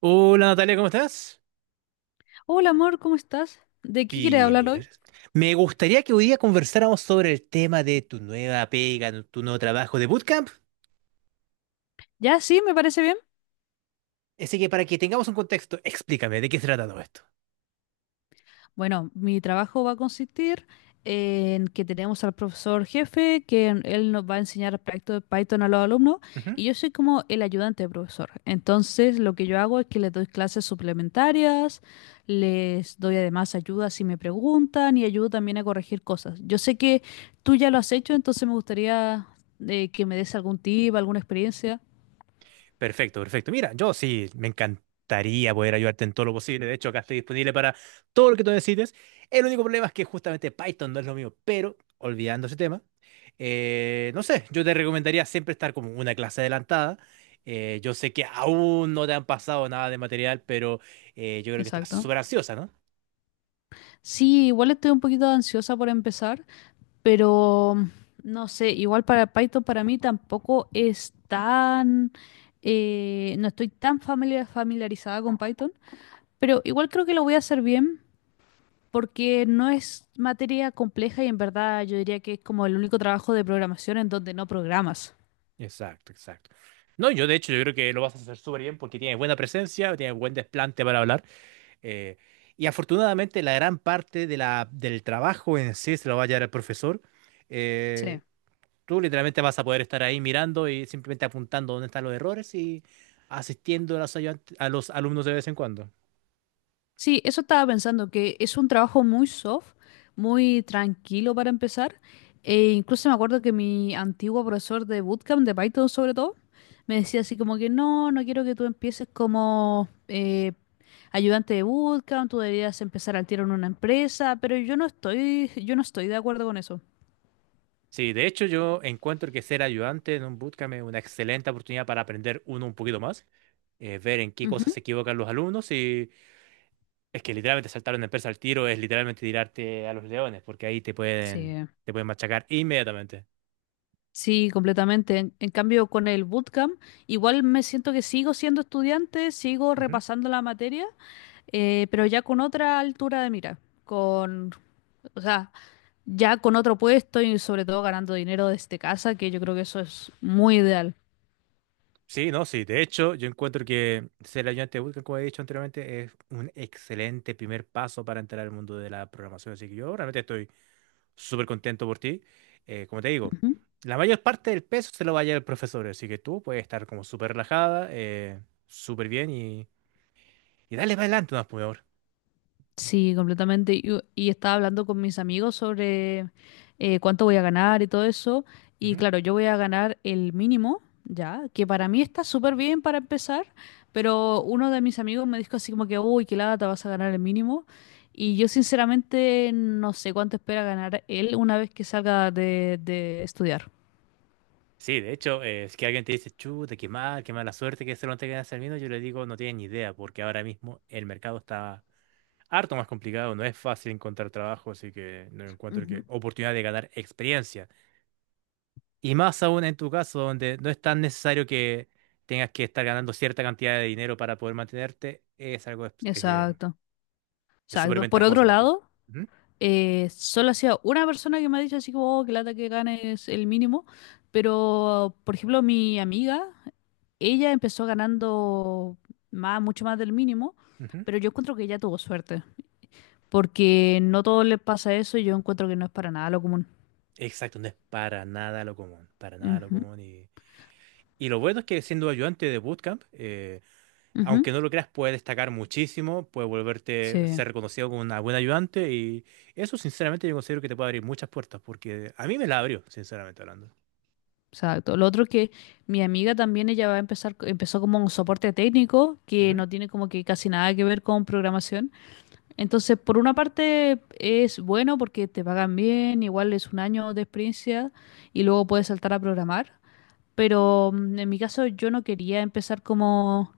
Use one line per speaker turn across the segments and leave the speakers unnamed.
Hola Natalia, ¿cómo estás?
Hola amor, ¿cómo estás? ¿De qué quieres
Bien,
hablar
bien,
hoy?
gracias. Me gustaría que hoy día conversáramos sobre el tema de tu nueva pega, tu nuevo trabajo de bootcamp.
Ya, sí, me parece bien.
Así que para que tengamos un contexto, explícame de qué se trata todo esto.
Bueno, mi trabajo va a consistir en que tenemos al profesor jefe, él nos va a enseñar el proyecto de Python a los alumnos, y yo soy como el ayudante de profesor. Entonces, lo que yo hago es que les doy clases suplementarias, les doy además ayuda si me preguntan y ayudo también a corregir cosas. Yo sé que tú ya lo has hecho, entonces me gustaría que me des algún tip, alguna experiencia.
Perfecto, perfecto. Mira, yo sí, me encantaría poder ayudarte en todo lo posible. De hecho, acá estoy disponible para todo lo que tú necesites. El único problema es que justamente Python no es lo mío, pero olvidando ese tema, no sé, yo te recomendaría siempre estar como una clase adelantada. Yo sé que aún no te han pasado nada de material, pero yo creo que estás
Exacto.
súper ansiosa, ¿no?
Sí, igual estoy un poquito ansiosa por empezar, pero no sé, igual para Python para mí tampoco es tan, no estoy tan familiarizada con Python, pero igual creo que lo voy a hacer bien porque no es materia compleja y en verdad yo diría que es como el único trabajo de programación en donde no programas.
Exacto, exacto. No, yo de hecho, yo creo que lo vas a hacer súper bien porque tienes buena presencia, tienes buen desplante para hablar. Eh, y afortunadamente la gran parte de la, del trabajo en sí se lo va a llevar el profesor. Eh,
Sí.
Tú literalmente vas a poder estar ahí mirando y simplemente apuntando dónde están los errores y asistiendo a los, a los alumnos de vez en cuando.
Sí, eso estaba pensando, que es un trabajo muy soft, muy tranquilo para empezar. E incluso me acuerdo que mi antiguo profesor de bootcamp, de Python sobre todo, me decía así como que no, no quiero que tú empieces como ayudante de bootcamp, tú deberías empezar al tiro en una empresa, pero yo no estoy, yo no estoy de acuerdo con eso.
Sí, de hecho yo encuentro que ser ayudante en un bootcamp es una excelente oportunidad para aprender uno un poquito más, ver en qué
Ujú.
cosas se equivocan los alumnos y es que literalmente saltar una empresa al tiro es literalmente tirarte a los leones porque ahí
Sí,
te pueden machacar inmediatamente.
sí, completamente. En cambio, con el bootcamp, igual me siento que sigo siendo estudiante, sigo
Ujú.
repasando la materia. Pero ya con otra altura de mira, con, o sea, ya con otro puesto y sobre todo ganando dinero desde casa, que yo creo que eso es muy ideal.
Sí, no, sí. De hecho, yo encuentro que ser ayudante de bootcamp, como he dicho anteriormente, es un excelente primer paso para entrar al mundo de la programación. Así que yo realmente estoy súper contento por ti. Como te digo,
Ujú.
la mayor parte del peso se lo va a llevar el profesor. Así que tú puedes estar como súper relajada, súper bien y dale para adelante, más por favor.
Sí, completamente. Y estaba hablando con mis amigos sobre cuánto voy a ganar y todo eso. Y claro, yo voy a ganar el mínimo, ya, que para mí está súper bien para empezar, pero uno de mis amigos me dijo así como que, uy, qué lata, vas a ganar el mínimo. Y yo sinceramente no sé cuánto espera ganar él una vez que salga de estudiar.
Sí, de hecho, es que alguien te dice, chuta, qué mal, qué mala suerte que se lo tengan hacer vino, yo le digo, no tienen ni idea, porque ahora mismo el mercado está harto más complicado, no es fácil encontrar trabajo, así que no encuentro que
Ujú.
oportunidad de ganar experiencia. Y más aún en tu caso, donde no es tan necesario que tengas que estar ganando cierta cantidad de dinero para poder mantenerte, es algo
Exacto,
es súper
exacto. Por otro
ventajoso para ti.
lado...
Ujú,
Solo ha sido una persona que me ha dicho así como "Oh, que lata que gane es el mínimo, pero por ejemplo mi amiga, ella empezó ganando más, mucho más del mínimo,
ujú.
pero yo encuentro que ella tuvo suerte, porque no todos les pasa eso y yo encuentro que no es para nada lo común.
Exacto, no es para nada lo común, para nada lo
Ujú,
común. Y lo bueno es que siendo ayudante de bootcamp, aunque
ujú.
no lo creas, puede destacar muchísimo, puede volverte,
Sí,
ser reconocido como una buena ayudante y eso sinceramente yo considero que te puede abrir muchas puertas porque a mí me la abrió, sinceramente hablando.
exacto. Lo otro es que mi amiga también ella va a empezar, empezó como un soporte técnico que
Ujú,
no tiene como que casi nada que ver con programación. Entonces, por una parte es bueno porque te pagan bien, igual es un año de experiencia y luego puedes saltar a programar. Pero en mi caso yo no quería empezar como...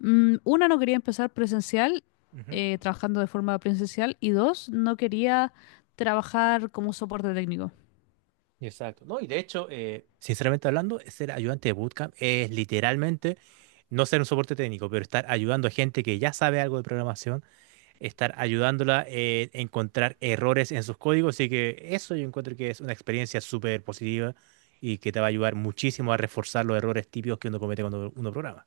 no quería empezar presencial,
ujú.
trabajando de forma presencial. Y dos, no quería trabajar como soporte técnico.
Exacto. No, y de hecho, sinceramente hablando, ser ayudante de bootcamp es literalmente no ser un soporte técnico, pero estar ayudando a gente que ya sabe algo de programación estar ayudándola a encontrar errores en sus códigos. Así que eso yo encuentro que es una experiencia súper positiva y que te va a ayudar muchísimo a reforzar los errores típicos que uno comete cuando uno programa.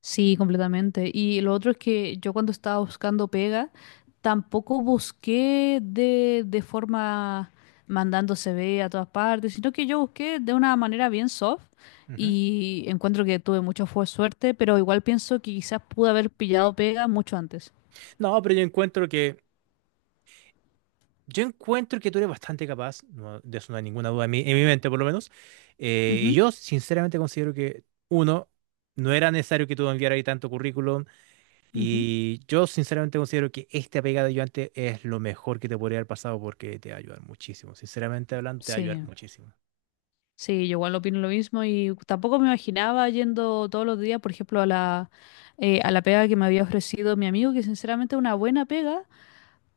Sí, completamente. Y lo otro es que yo cuando estaba buscando pega, tampoco busqué de forma mandando CV a todas partes, sino que yo busqué de una manera bien soft
Ujú.
y encuentro que tuve mucha suerte, pero igual pienso que quizás pude haber pillado pega mucho antes.
No, pero yo encuentro que tú eres bastante capaz, no, de eso no hay ninguna duda en mi mente por lo menos. Y
Ujú,
yo sinceramente considero que uno no era necesario que tú enviaras ahí tanto currículum.
ujú.
Y yo sinceramente considero que este apegado ayudante es lo mejor que te podría haber pasado porque te va a ayudar muchísimo. Sinceramente hablando, te va a ayudar
Sí,
muchísimo.
sí, yo igual opino lo mismo y tampoco me imaginaba yendo todos los días, por ejemplo, a la pega que me había ofrecido mi amigo, que sinceramente es una buena pega.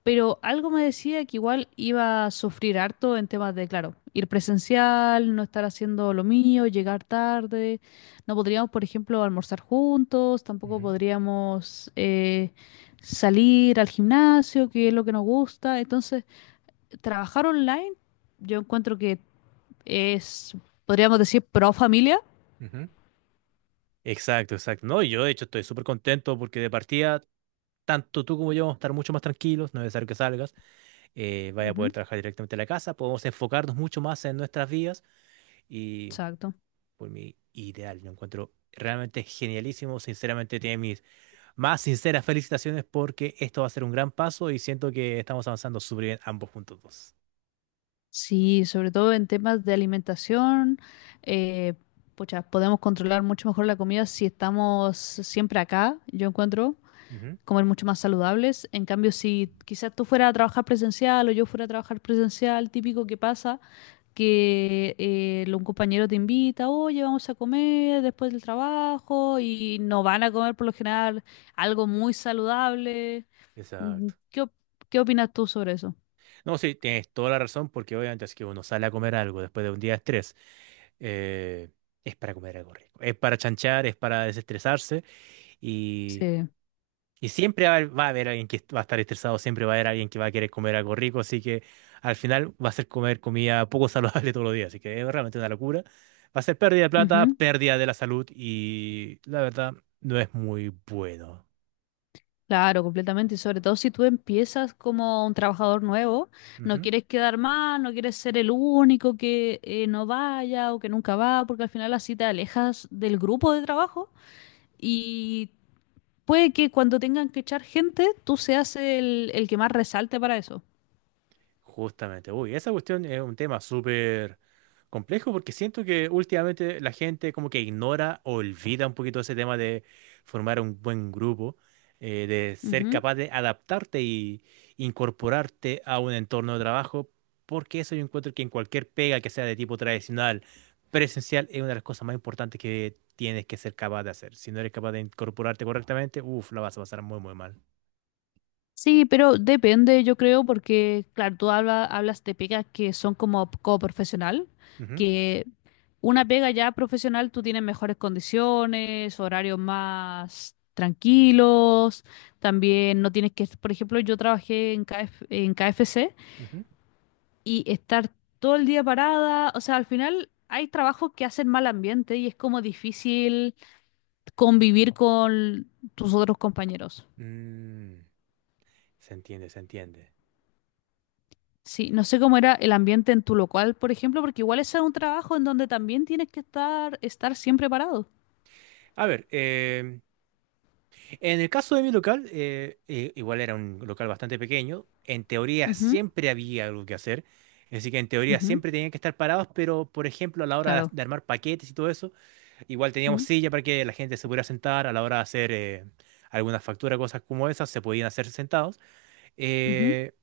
Pero algo me decía que igual iba a sufrir harto en temas de, claro, ir presencial, no estar haciendo lo mío, llegar tarde. No podríamos, por ejemplo, almorzar juntos, tampoco
Ujú,
podríamos salir al gimnasio, que es lo que nos gusta. Entonces, trabajar online, yo encuentro que es, podríamos decir, pro familia.
ujú. Exacto, exacto. No, y yo de hecho estoy súper contento porque de partida, tanto tú como yo vamos a estar mucho más tranquilos, no es necesario que salgas, vaya a poder
Ujú,
trabajar directamente en la casa, podemos enfocarnos mucho más en nuestras vidas y
exacto.
por mi ideal, lo encuentro realmente genialísimo, sinceramente tiene mis más sinceras felicitaciones porque esto va a ser un gran paso y siento que estamos avanzando súper bien ambos puntos dos.
Sí, sobre todo en temas de alimentación, eh, pucha, podemos controlar mucho mejor la comida si estamos siempre acá, yo encuentro,
Ujú,
comer mucho más saludables. En cambio, si quizás tú fueras a trabajar presencial o yo fuera a trabajar presencial, típico que pasa, que un compañero te invita, oye, vamos a comer después del trabajo y no van a comer por lo general algo muy saludable. Mm,
exacto.
¿ qué opinas tú sobre eso?
No, sí, tienes toda la razón porque obviamente es que uno sale a comer algo después de un día de estrés. eh, es para comer algo rico, es para chanchar, es para desestresarse.
Sí.
Y siempre va a haber alguien que va a estar estresado, siempre va a haber alguien que va a querer comer algo rico, así que al final va a ser comer comida poco saludable todos los días, así que es realmente una locura. Va a ser pérdida de plata,
Ujú.
pérdida de la salud y la verdad no es muy bueno.
Claro, completamente. Y sobre todo si tú empiezas como un trabajador nuevo, no quieres quedar mal, no quieres ser el único que no vaya o que nunca va, porque al final así te alejas del grupo de trabajo y puede que cuando tengan que echar gente, tú seas el que más resalte para eso.
Justamente, uy, esa cuestión es un tema súper complejo porque siento que últimamente la gente como que ignora o olvida un poquito ese tema de formar un buen grupo, de ser
Ujú.
capaz de adaptarte y incorporarte a un entorno de trabajo, porque eso yo encuentro que en cualquier pega que sea de tipo tradicional, presencial, es una de las cosas más importantes que tienes que ser capaz de hacer. Si no eres capaz de incorporarte correctamente, uff, la vas a pasar muy, muy mal.
Sí, pero depende, yo creo, porque, claro, tú hablas de pegas que son como coprofesional,
Ujú,
que una pega ya profesional, tú tienes mejores condiciones, horarios más tranquilos, también no tienes que, por ejemplo, yo trabajé en KF en K F C
ujú.
y estar todo el día parada, o sea, al final hay trabajos que hacen mal ambiente y es como difícil convivir con tus otros compañeros.
Mm, se entiende, se entiende.
Sí, no sé cómo era el ambiente en tu local, por ejemplo, porque igual ese es un trabajo en donde también tienes que estar siempre parado.
A ver, en el caso de mi local, igual era un local bastante pequeño, en teoría
Ujú,
siempre había algo que hacer, así que en teoría
ujú,
siempre tenían que estar parados, pero por ejemplo a la hora
claro.
de armar paquetes y todo eso, igual teníamos
Ujú,
silla para que la gente se pudiera sentar, a la hora de hacer alguna factura, cosas como esas, se podían hacer sentados.
ujú.
Eh,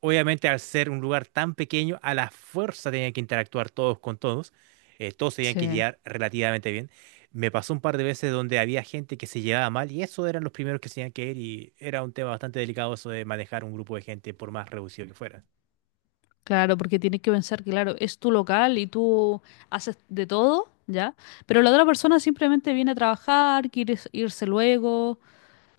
Obviamente, al ser un lugar tan pequeño, a la fuerza tenían que interactuar todos con todos. Eh, todos tenían
Sí.
que llegar relativamente bien. Me pasó un par de veces donde había gente que se llevaba mal y eso eran los primeros que se tenían que ir y era un tema bastante delicado eso de manejar un grupo de gente por más reducido que fuera.
Claro, porque tienes que pensar que, claro, es tu local y tú haces de todo, ¿ya? Pero la otra persona simplemente viene a trabajar, quiere irse luego.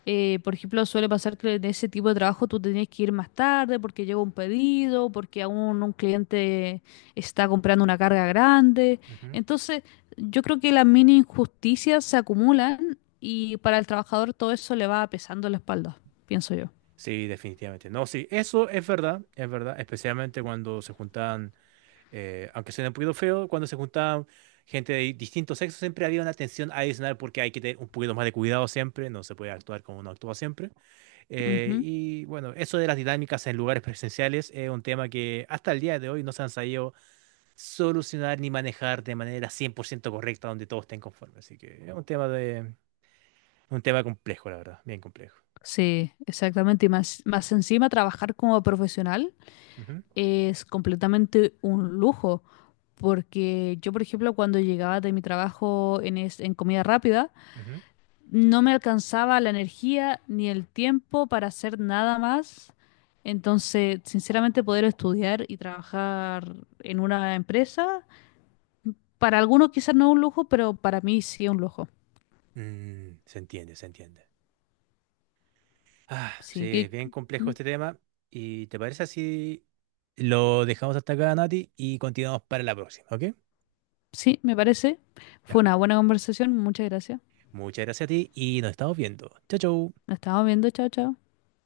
Eh, por ejemplo, suele pasar que en ese tipo de trabajo tú tenías que ir más tarde porque llega un pedido, porque aún un cliente está comprando una carga grande.
Ujú.
Entonces, yo creo que las mini injusticias se acumulan y para el trabajador todo eso le va pesando la espalda, pienso yo.
Sí, definitivamente. No, sí, eso es verdad, especialmente cuando se juntaban aunque suena un poquito feo, cuando se juntaban gente de distintos sexos, siempre había una tensión adicional porque hay que tener un poquito más de cuidado siempre, no se puede actuar como uno actúa siempre. Y bueno, eso de las dinámicas en lugares presenciales es un tema que hasta el día de hoy no se han sabido solucionar ni manejar de manera 100% correcta donde todos estén conformes. Así que es un tema de, un tema complejo, la verdad, bien complejo.
Sí, exactamente. Y más encima, trabajar como profesional
Ujú,
es completamente un lujo. Porque yo, por ejemplo, cuando llegaba de mi trabajo en comida rápida,
ujú.
no me alcanzaba la energía ni el tiempo para hacer nada más. Entonces, sinceramente, poder estudiar y trabajar en una empresa, para algunos quizás no es un lujo, pero para mí sí es un lujo.
Mm, se entiende, se entiende. Ah, sí,
Sí,
es
que,
bien complejo
mm,
este tema. ¿Y te parece así? Lo dejamos hasta acá, Nati, y continuamos para la próxima, ¿ok?
sí, me parece.
Ya.
Fue una buena conversación. Muchas gracias.
Muchas gracias a ti y nos estamos viendo. Chao, chao.
Nos estamos viendo, chao, chao.